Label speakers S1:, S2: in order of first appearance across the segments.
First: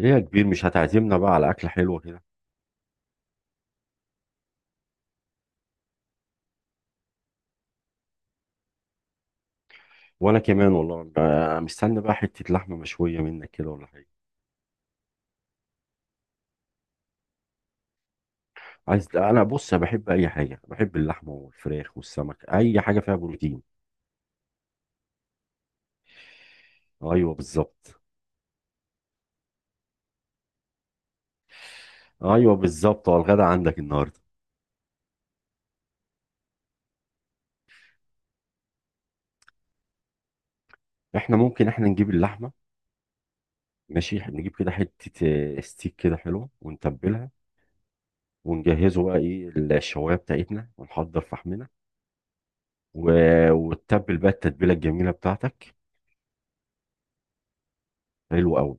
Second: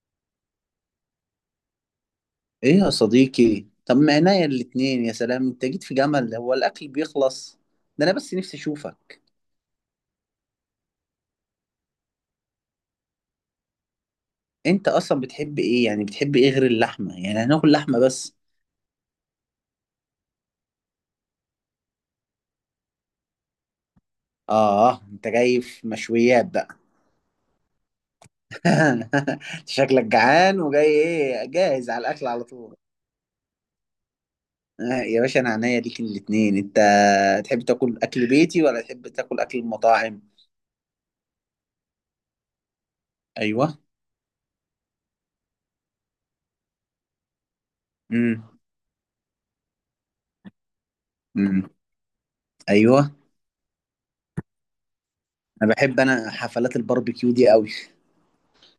S1: ليه يا كبير مش هتعزمنا بقى على أكلة حلوة كده.
S2: ايه يا صديقي؟ طب ما عينيا الاتنين، يا سلام. انت جيت في جمل، هو الاكل بيخلص؟ ده انا بس نفسي اشوفك.
S1: وأنا كمان والله. مستني بقى حتة لحمة مشوية منك كده ولا حاجة.
S2: انت اصلا بتحب ايه يعني، بتحب ايه غير اللحمه، يعني هناكل لحمه بس؟
S1: عايز، أنا بص أنا بحب أي حاجة، بحب اللحمة والفراخ والسمك، أي حاجة فيها بروتين.
S2: اه انت جاي في مشويات بقى.
S1: أيوه بالظبط.
S2: شكلك جعان، وجاي ايه جاهز على الاكل على
S1: أيوه
S2: طول؟
S1: بالظبط، هو الغدا عندك النهاردة؟
S2: آه يا باشا، انا عينيا ليك الاتنين انت. تحب تاكل اكل بيتي ولا تحب تاكل اكل المطاعم؟
S1: إحنا ممكن نجيب اللحمة.
S2: ايوه.
S1: ماشي، نجيب كده حتة ستيك كده حلوة ونتبلها،
S2: امم.
S1: ونجهزه بقى إيه الشواية بتاعتنا ونحضر فحمنا
S2: امم.
S1: و...
S2: ايوه.
S1: وتتبل بقى التتبيلة الجميلة بتاعتك.
S2: انا بحب، انا حفلات الباربيكيو دي قوي.
S1: حلو أوي.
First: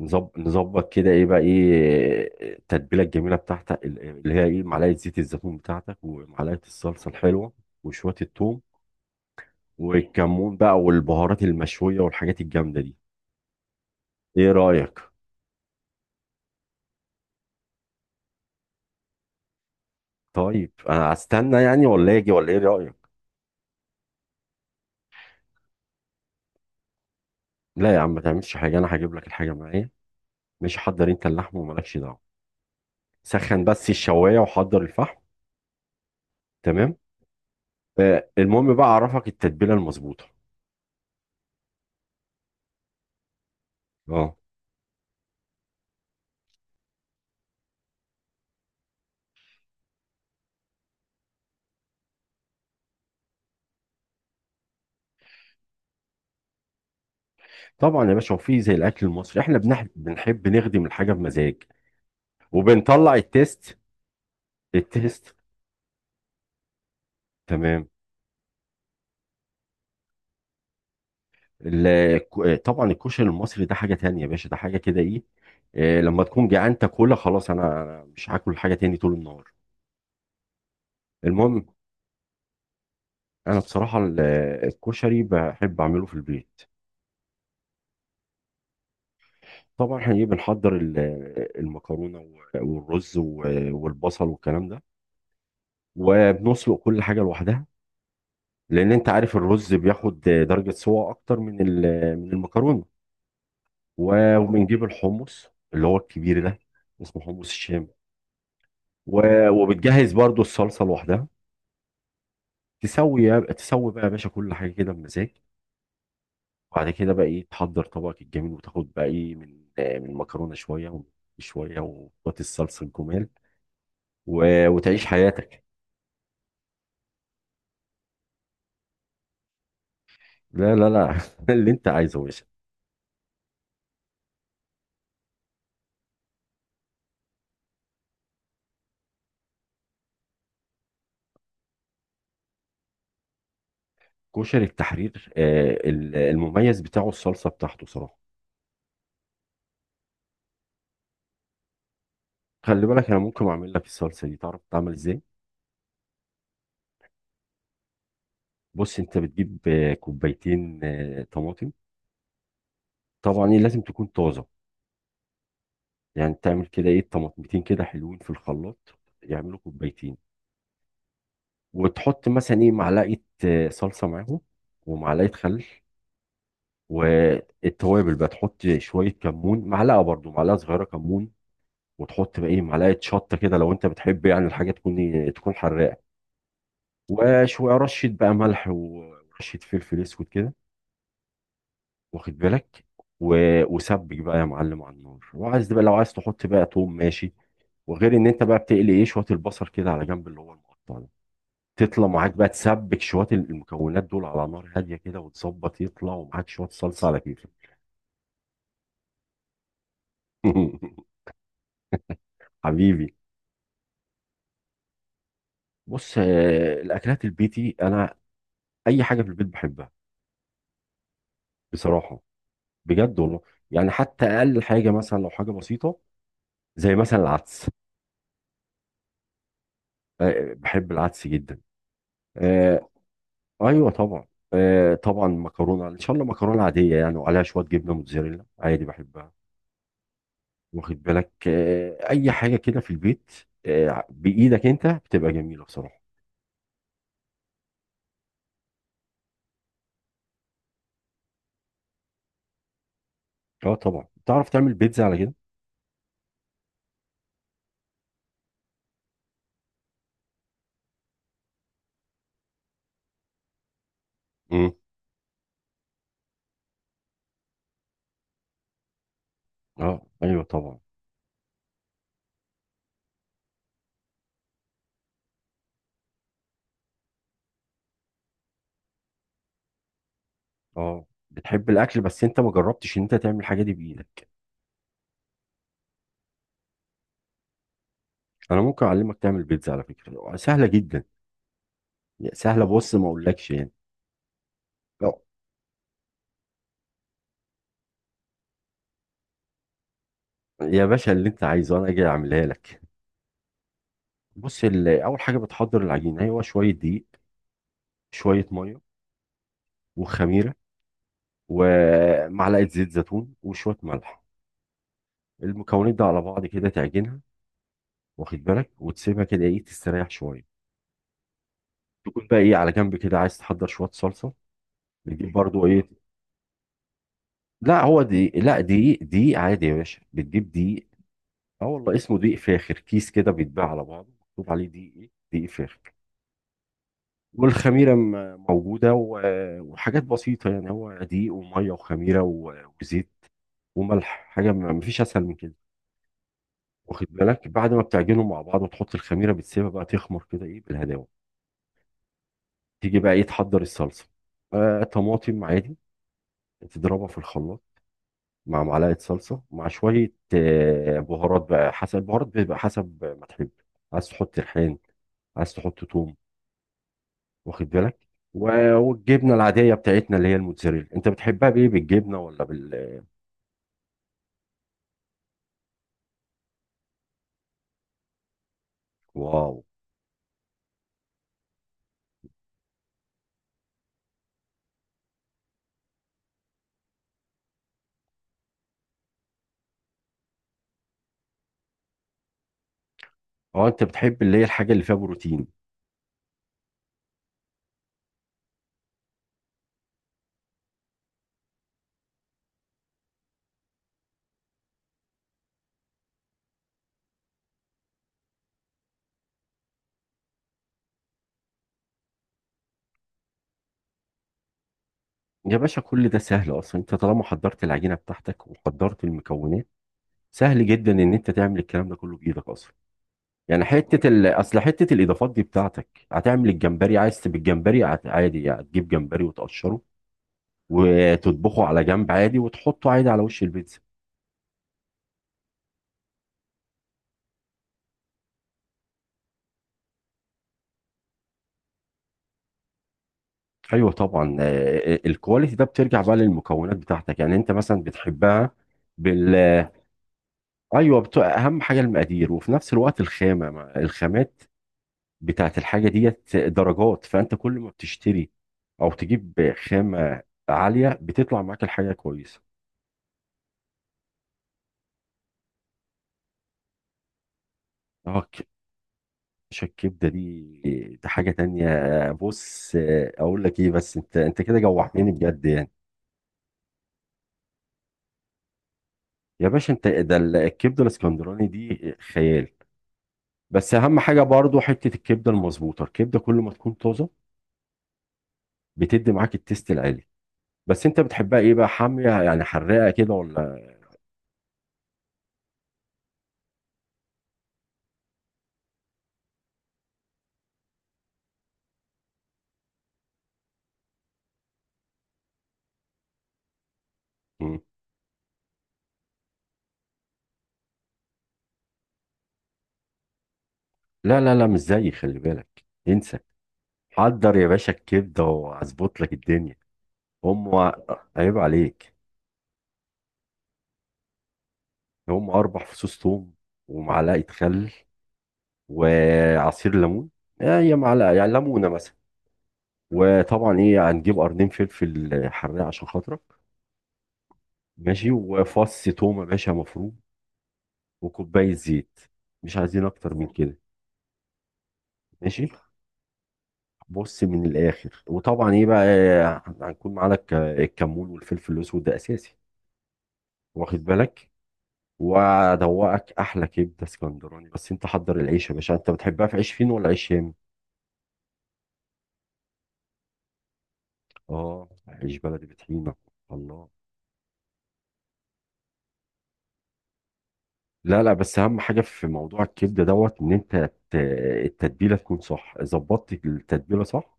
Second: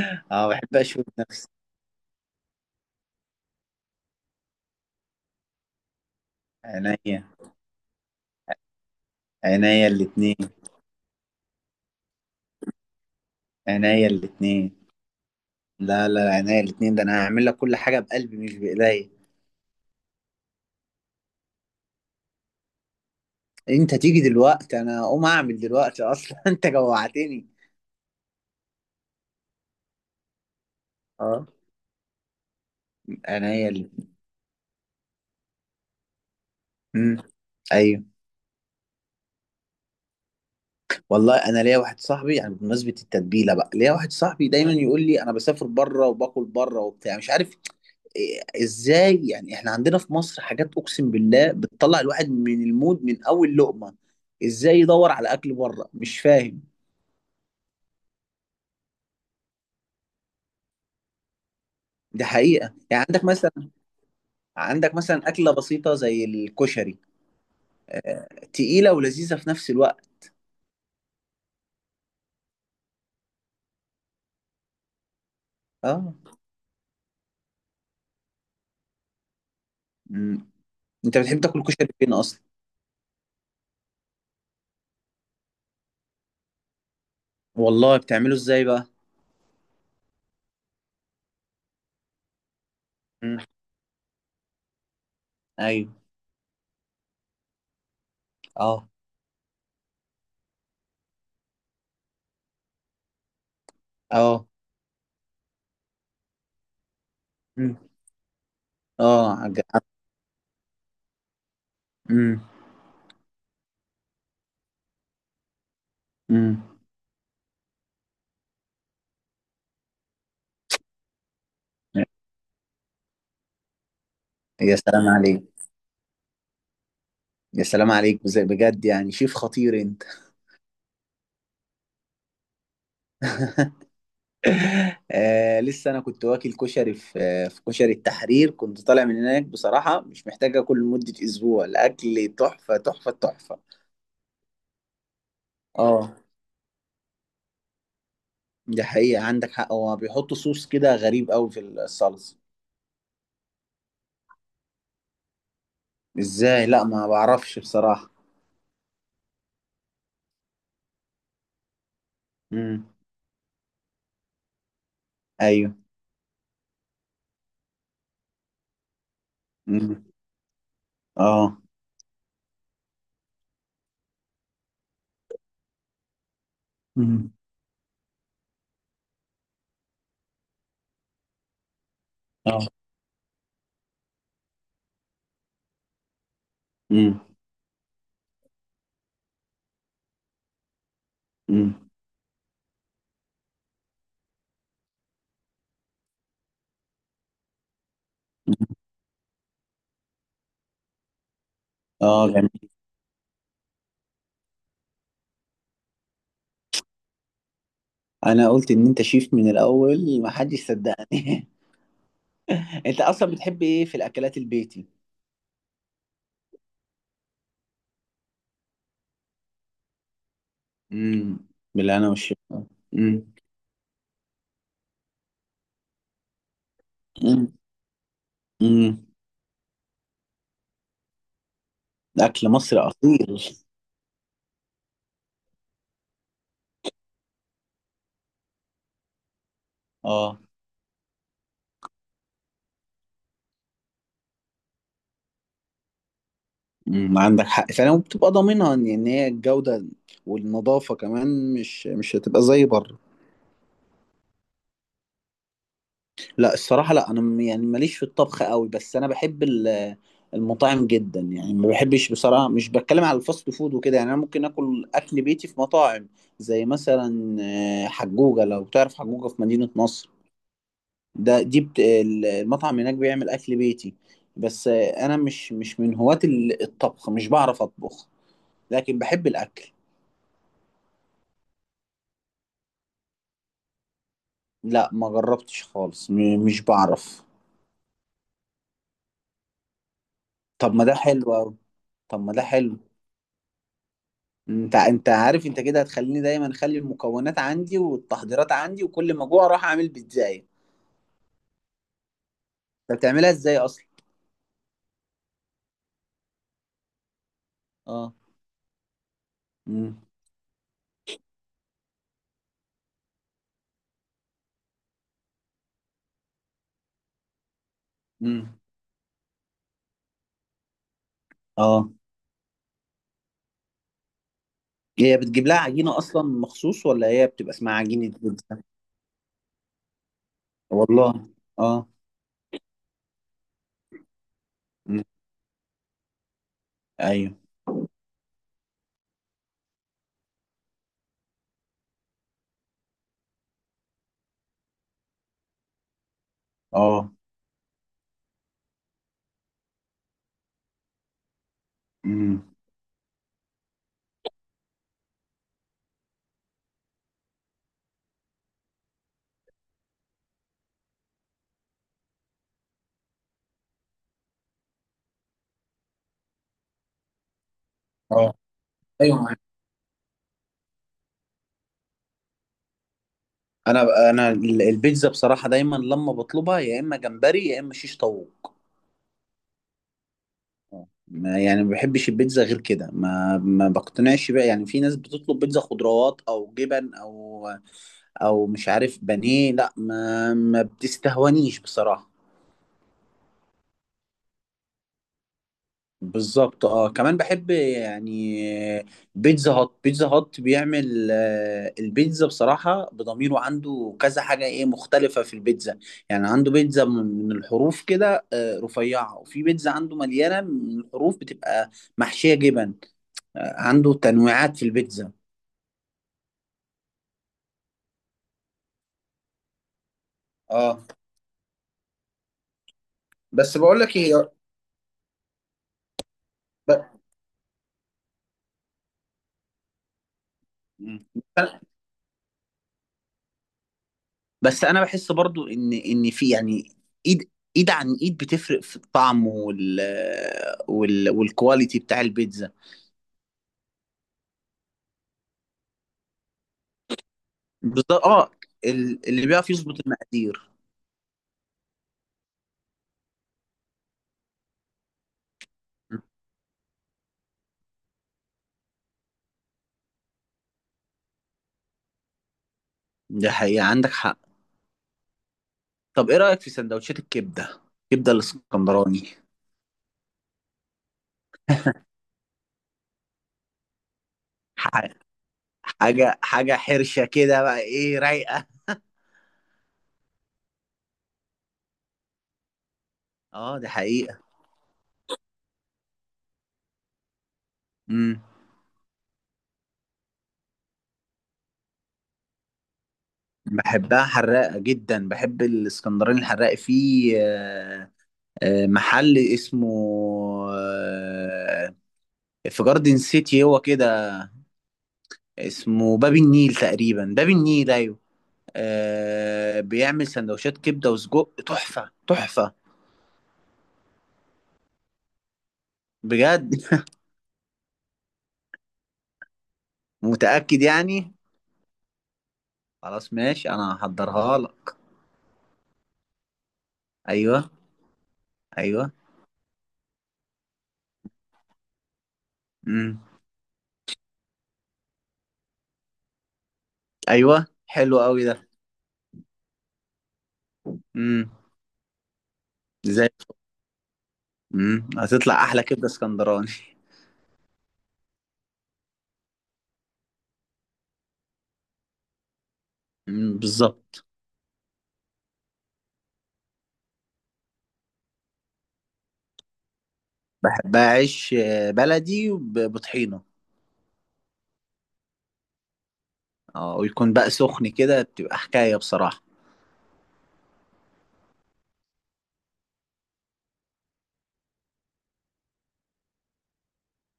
S2: اه بحب
S1: نظبط
S2: اشوف
S1: كده ايه بقى،
S2: نفسي.
S1: ايه التتبيله الجميله بتاعتك، اللي هي ايه، معلقه زيت الزيتون بتاعتك، ومعلقه الصلصه
S2: عينيا.
S1: الحلوه، وشويه الثوم،
S2: عينيا الاتنين.
S1: والكمون بقى، والبهارات المشويه، والحاجات الجامده دي.
S2: عينيا
S1: ايه
S2: الاتنين.
S1: رايك؟
S2: لا لا، عينيا الاتنين، ده انا هعمل لك كل حاجة بقلبي، مش بايديا.
S1: طيب انا استنى يعني، ولا اجي، ولا ايه رايك؟
S2: انت تيجي دلوقتي، انا اقوم اعمل دلوقتي اصلا. انت جوعتني.
S1: لا يا عم، ما تعملش حاجه، انا هجيب لك الحاجه معايا. مش حضر انت
S2: اه.
S1: اللحم، ومالكش دعوه، سخن
S2: عينيا
S1: بس
S2: الاتنين.
S1: الشوايه وحضر الفحم. تمام.
S2: مم. ايوه.
S1: آه، المهم بقى اعرفك التتبيله المظبوطه.
S2: والله انا ليا واحد صاحبي يعني، بمناسبة التتبيلة بقى، ليا واحد
S1: اه
S2: صاحبي دايما يقول لي انا بسافر بره وباكل بره وبتاع، مش عارف. ازاي يعني احنا عندنا في مصر حاجات اقسم بالله بتطلع الواحد من المود من اول لقمة. ازاي يدور على اكل بره؟ مش فاهم.
S1: طبعا يا باشا، وفي زي الاكل المصري، احنا بنحب نخدم الحاجه بمزاج،
S2: دي حقيقة، يعني
S1: وبنطلع
S2: عندك مثلا
S1: التيست.
S2: عندك مثلا
S1: التيست.
S2: أكلة بسيطة زي الكشري.
S1: تمام.
S2: تقيلة ولذيذة في نفس الوقت.
S1: طبعا الكشري المصري ده حاجه تانية يا باشا، ده حاجه كده ايه،
S2: اه.
S1: لما تكون جعان تاكلها خلاص، انا مش هاكل حاجه تاني طول النهار.
S2: مم. انت بتحب تاكل
S1: المهم،
S2: كشري فين اصلا؟
S1: انا بصراحه الكشري بحب اعمله في البيت.
S2: والله بتعمله ازاي بقى؟
S1: طبعا احنا ايه، بنحضر المكرونه، والرز،
S2: مم.
S1: والبصل، والكلام ده،
S2: ايوه.
S1: وبنسلق كل حاجه لوحدها،
S2: اه.
S1: لان انت عارف الرز بياخد درجه سوا اكتر من المكرونه،
S2: اه.
S1: وبنجيب الحمص اللي هو الكبير ده، اسمه حمص
S2: مم.
S1: الشام.
S2: اه
S1: وبتجهز برضو الصلصه لوحدها.
S2: مم.
S1: تسوي بقى يا باشا كل حاجه كده بمزاج،
S2: مم.
S1: وبعد كده بقى ايه تحضر طبقك الجميل، وتاخد بقى ايه من من المكرونه شويه ومن شويه، وتحط الصلصه الجمال،
S2: يا
S1: وتعيش
S2: سلام عليك.
S1: حياتك.
S2: يا سلام عليك بجد، يعني شيف خطير انت.
S1: لا. اللي انت عايزه يا باشا.
S2: آه لسه انا كنت واكل كشري في، في كشري التحرير، كنت طالع من هناك بصراحه، مش محتاج اكل لمده اسبوع، الاكل تحفه تحفه تحفه.
S1: كشري التحرير،
S2: اه
S1: المميز بتاعه الصلصه بتاعته صراحه.
S2: دي حقيقه، عندك حق، هو بيحطوا صوص كده غريب قوي في الصلصه.
S1: خلي بالك، انا ممكن اعمل لك الصلصه دي، تعرف تعمل ازاي؟
S2: ازاي؟ لا ما بعرفش بصراحه.
S1: بص، انت بتجيب كوبايتين طماطم،
S2: امم.
S1: طبعا ايه لازم تكون طازه،
S2: ايوه.
S1: يعني تعمل كده ايه طماطمتين كده حلوين في الخلاط، يعملوا
S2: امم.
S1: كوبايتين،
S2: اه.
S1: وتحط مثلا ايه معلقه صلصه معاهم، ومعلقه خل،
S2: امم.
S1: والتوابل بقى، تحط شويه كمون، معلقه صغيره كمون، وتحط بقى ايه
S2: اه.
S1: معلقه شطه كده لو انت بتحب، يعني الحاجه تكون تكون حراقه،
S2: امم.
S1: وشويه رشه بقى ملح ورشه فلفل اسود كده،
S2: امم.
S1: واخد بالك. و... وسبك بقى يا معلم على النار، وعايز بقى لو عايز تحط بقى توم ماشي، وغير ان انت بقى بتقلي ايه شويه البصل كده على جنب اللي هو المقطع ده، تطلع
S2: اه
S1: معاك بقى
S2: جميل.
S1: تسبك شويه المكونات دول على نار هاديه كده، وتظبط يطلع ومعاك شويه صلصه على كيفك.
S2: انا قلت ان انت شيف من الاول، ما حدش صدقني. انت
S1: حبيبي.
S2: اصلا بتحب ايه في الاكلات البيتي؟
S1: بص، الاكلات البيتي، انا اي حاجه في البيت بحبها
S2: امم. بالله، انا
S1: بصراحه،
S2: والشيف.
S1: بجد والله. يعني حتى اقل حاجه مثلا، لو حاجه بسيطه زي مثلا
S2: مم.
S1: العدس،
S2: مم.
S1: بحب العدس جدا.
S2: اكل مصر
S1: آه،
S2: اصيل.
S1: ايوه طبعا. آه طبعا مكرونه ان شاء الله، مكرونه عاديه يعني وعليها شويه جبنه موتزاريلا، عادي بحبها.
S2: اه.
S1: واخد بالك، آه اي حاجه كده في البيت، آه بايدك انت بتبقى جميله بصراحه.
S2: مم. عندك حق فعلا، وبتبقى ضامنها ان، هي الجوده، والنظافه كمان، مش هتبقى زي بره.
S1: اه طبعا، تعرف تعمل بيتزا على كده؟
S2: لا الصراحه، لا انا يعني ماليش في الطبخ قوي، بس انا بحب المطاعم جدا، يعني ما بحبش بصراحه، مش بتكلم على الفاست فود وكده، يعني انا ممكن
S1: امم
S2: اكل اكل بيتي في مطاعم. زي مثلا حجوجه، لو تعرف حجوجه في مدينه
S1: اه
S2: نصر.
S1: ايوه طبعا.
S2: ده، المطعم هناك بيعمل اكل بيتي. بس انا مش من هواة الطبخ، مش بعرف اطبخ. لكن بحب الاكل.
S1: اه بتحب الاكل، بس انت ما جربتش ان انت تعمل الحاجه دي بايدك.
S2: لا ما جربتش خالص، مش بعرف.
S1: انا ممكن اعلمك تعمل بيتزا، على فكره سهله
S2: طب ما ده
S1: جدا.
S2: حلو أوي. طب ما ده
S1: سهله،
S2: حلو.
S1: بص ما اقولكش يعني.
S2: انت
S1: آه،
S2: عارف، انت كده هتخليني دايما اخلي المكونات عندي والتحضيرات عندي، وكل ما اجوع اروح اعمل بيتزاية.
S1: يا باشا اللي انت عايزه انا اجي اعملها لك.
S2: انت بتعملها ازاي اصلا؟
S1: بص، اول حاجه بتحضر العجينه، هو شويه دقيق،
S2: اه.
S1: شوية مية،
S2: امم.
S1: وخميرة، ومعلقة زيت زيتون، وشوية ملح. المكونات دي على بعض كده تعجنها، واخد
S2: امم.
S1: بالك، وتسيبها كده ايه تستريح شوية،
S2: اه.
S1: تكون بقى ايه على جنب كده، عايز تحضر شوية صلصة.
S2: هي
S1: بتجيب
S2: بتجيب لها
S1: برضو ايه،
S2: عجينة اصلا مخصوص ولا هي بتبقى اسمها
S1: لا هو
S2: عجينة
S1: دقيق، لا
S2: بيتزا؟
S1: دقيق دقيق عادي يا باشا، بتجيب دقيق.
S2: والله.
S1: اه
S2: اه.
S1: والله اسمه دقيق فاخر، كيس كده بيتباع على بعضه، مكتوب عليه دقيق
S2: مم.
S1: ايه دقيق فاخر.
S2: ايوه.
S1: والخميرة موجودة، وحاجات بسيطة يعني، هو دقيق ومية وخميرة وزيت وملح، حاجة ما فيش أسهل من كده. واخد
S2: اه.
S1: بالك، بعد ما بتعجنهم مع بعض وتحط الخميره، بتسيبها بقى تخمر كده ايه بالهداوه.
S2: امم.
S1: تيجي بقى ايه تحضر الصلصه، آه طماطم عادي، تضربها في الخلاط مع معلقه صلصه، مع شويه آه بهارات بقى حسب، البهارات بيبقى حسب ما تحب، عاز تحط ريحان، عايز تحط توم، واخد بالك.
S2: اه. ايوه
S1: والجبنه
S2: معاك.
S1: العاديه بتاعتنا اللي هي الموتزاريلا، انت بتحبها بايه، بالجبنه ولا بال؟
S2: انا البيتزا بصراحه، دايما لما بطلبها يا اما جمبري يا اما شيش طاووق.
S1: واو.
S2: آه. ما يعني ما بحبش البيتزا غير كده، ما بقتنعش بقى، يعني في ناس بتطلب بيتزا خضروات او جبن او، او مش عارف، بانيه. لا ما بتستهونيش بصراحه.
S1: اه، انت بتحب اللي هي الحاجه اللي فيها بروتين.
S2: بالظبط اه، كمان بحب يعني بيتزا هات، بيتزا هات بيعمل البيتزا بصراحة بضميره، عنده كذا حاجة ايه مختلفة في البيتزا. يعني عنده بيتزا من الحروف كده رفيعة، وفي بيتزا عنده مليانة من الحروف بتبقى محشية جبن. آه، عنده تنويعات في البيتزا.
S1: يا باشا كل ده سهل اصلا، انت طالما حضرت العجينه بتاعتك وحضرت المكونات، سهل
S2: اه.
S1: جدا ان انت تعمل الكلام ده كله بايدك اصلا.
S2: بس
S1: يعني
S2: بقول لك ايه.
S1: اصل حته الاضافات دي بتاعتك هتعمل الجمبري، عايز تبقى الجمبري، عادي يعني هتجيب جمبري وتقشره،
S2: ب-
S1: وتطبخه على جنب عادي، وتحطه عادي على وش البيتزا.
S2: بس انا بحس برضو ان في يعني ايد، ايد عن ايد بتفرق في الطعم، والكواليتي بتاع البيتزا.
S1: ايوه طبعا، الكواليتي ده بترجع بقى للمكونات بتاعتك، يعني انت مثلا
S2: بالظبط اه.
S1: بتحبها
S2: اللي
S1: بال.
S2: بيعرف يظبط المقادير.
S1: ايوه اهم حاجه المقادير، وفي نفس الوقت الخامه الخامات بتاعت الحاجه، ديت درجات، فانت كل ما بتشتري او تجيب خامه عاليه، بتطلع معاك الحاجه كويسه.
S2: ده حقيقة، عندك حق. طب ايه رأيك في سندوتشات الكبدة؟ الكبدة
S1: اه،
S2: الاسكندراني.
S1: كبشه الكبده دي، دي حاجه تانية. بص، اقول لك ايه، بس انت كده
S2: ح-
S1: جوعتني بجد يعني.
S2: حاجة حرشة كده بقى، ايه رايقة.
S1: يا باشا انت ده الكبده الاسكندراني دي خيال.
S2: اه دي
S1: بس اهم
S2: حقيقة.
S1: حاجه برضو حته الكبده المظبوطه، الكبده كل ما تكون طازه،
S2: امم.
S1: بتدي معاك التيست العالي. بس انت بتحبها ايه بقى، حاميه يعني حراقه كده، ولا؟
S2: بحبها حراقة جدا، بحب الاسكندراني الحراق في، آه، محل اسمه، آه، في جاردن سيتي هو كده. اسمه باب النيل تقريبا، باب
S1: مم.
S2: النيل، ايوه. آه بيعمل سندوتشات كبده وسجق، تحفه تحفه.
S1: لا. مش زيي، خلي بالك انسى.
S2: بجد.
S1: حضر يا باشا الكبده واظبط لك الدنيا. هم
S2: متاكد يعني؟
S1: عيب عليك.
S2: خلاص ماشي، انا هحضرها لك.
S1: 4 فصوص ثوم، ومعلقه
S2: ايوه.
S1: خل،
S2: ايوه.
S1: وعصير ليمون، آه، هي معلقه يعني، ليمونه مثلا،
S2: امم.
S1: وطبعا ايه هنجيب 2 قرن فلفل حراق عشان خاطرك،
S2: ايوه حلو
S1: ماشي،
S2: قوي ده.
S1: وفص تومه باشا مفروم،
S2: امم.
S1: وكوبايه زيت، مش عايزين
S2: زي
S1: اكتر من كده.
S2: هتطلع
S1: ماشي،
S2: احلى كبده اسكندراني.
S1: بص من الاخر، وطبعا ايه بقى هنكون معانا الكمون والفلفل الاسود، ده اساسي، واخد
S2: بالظبط.
S1: بالك، وادوقك احلى كبده اسكندراني. بس انت حضر العيش يا باشا، انت بتحبها في عيش فين، ولا عيش شام؟
S2: بحبها عيش بلدي بطحينه.
S1: اه عيش بلدي بطحينه. الله.
S2: اه، ويكون بقى سخن كده، بتبقى حكايه بصراحه.
S1: لا لا، بس اهم حاجه في موضوع الكبده دوت، ان انت ت- التتبيله تكون صح، ظبطت التتبيله صح،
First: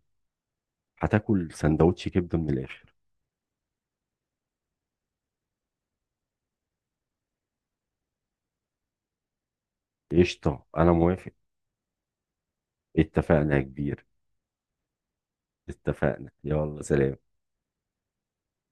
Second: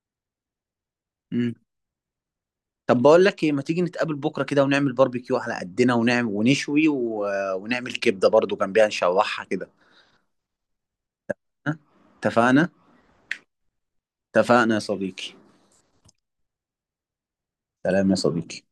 S1: هتاكل سندوتش كبده من الاخر.
S2: طب بقول لك ايه، ما تيجي نتقابل بكره كده ونعمل باربيكيو على قدنا، ونعمل ونشوي ونعمل كبده برضو جنبيها نشوحها كده.
S1: قشطه انا موافق.
S2: ها؟ اتفقنا.
S1: اتفقنا يا كبير.
S2: اتفقنا يا صديقي.
S1: اتفقنا، يلا سلام.
S2: سلام يا صديقي.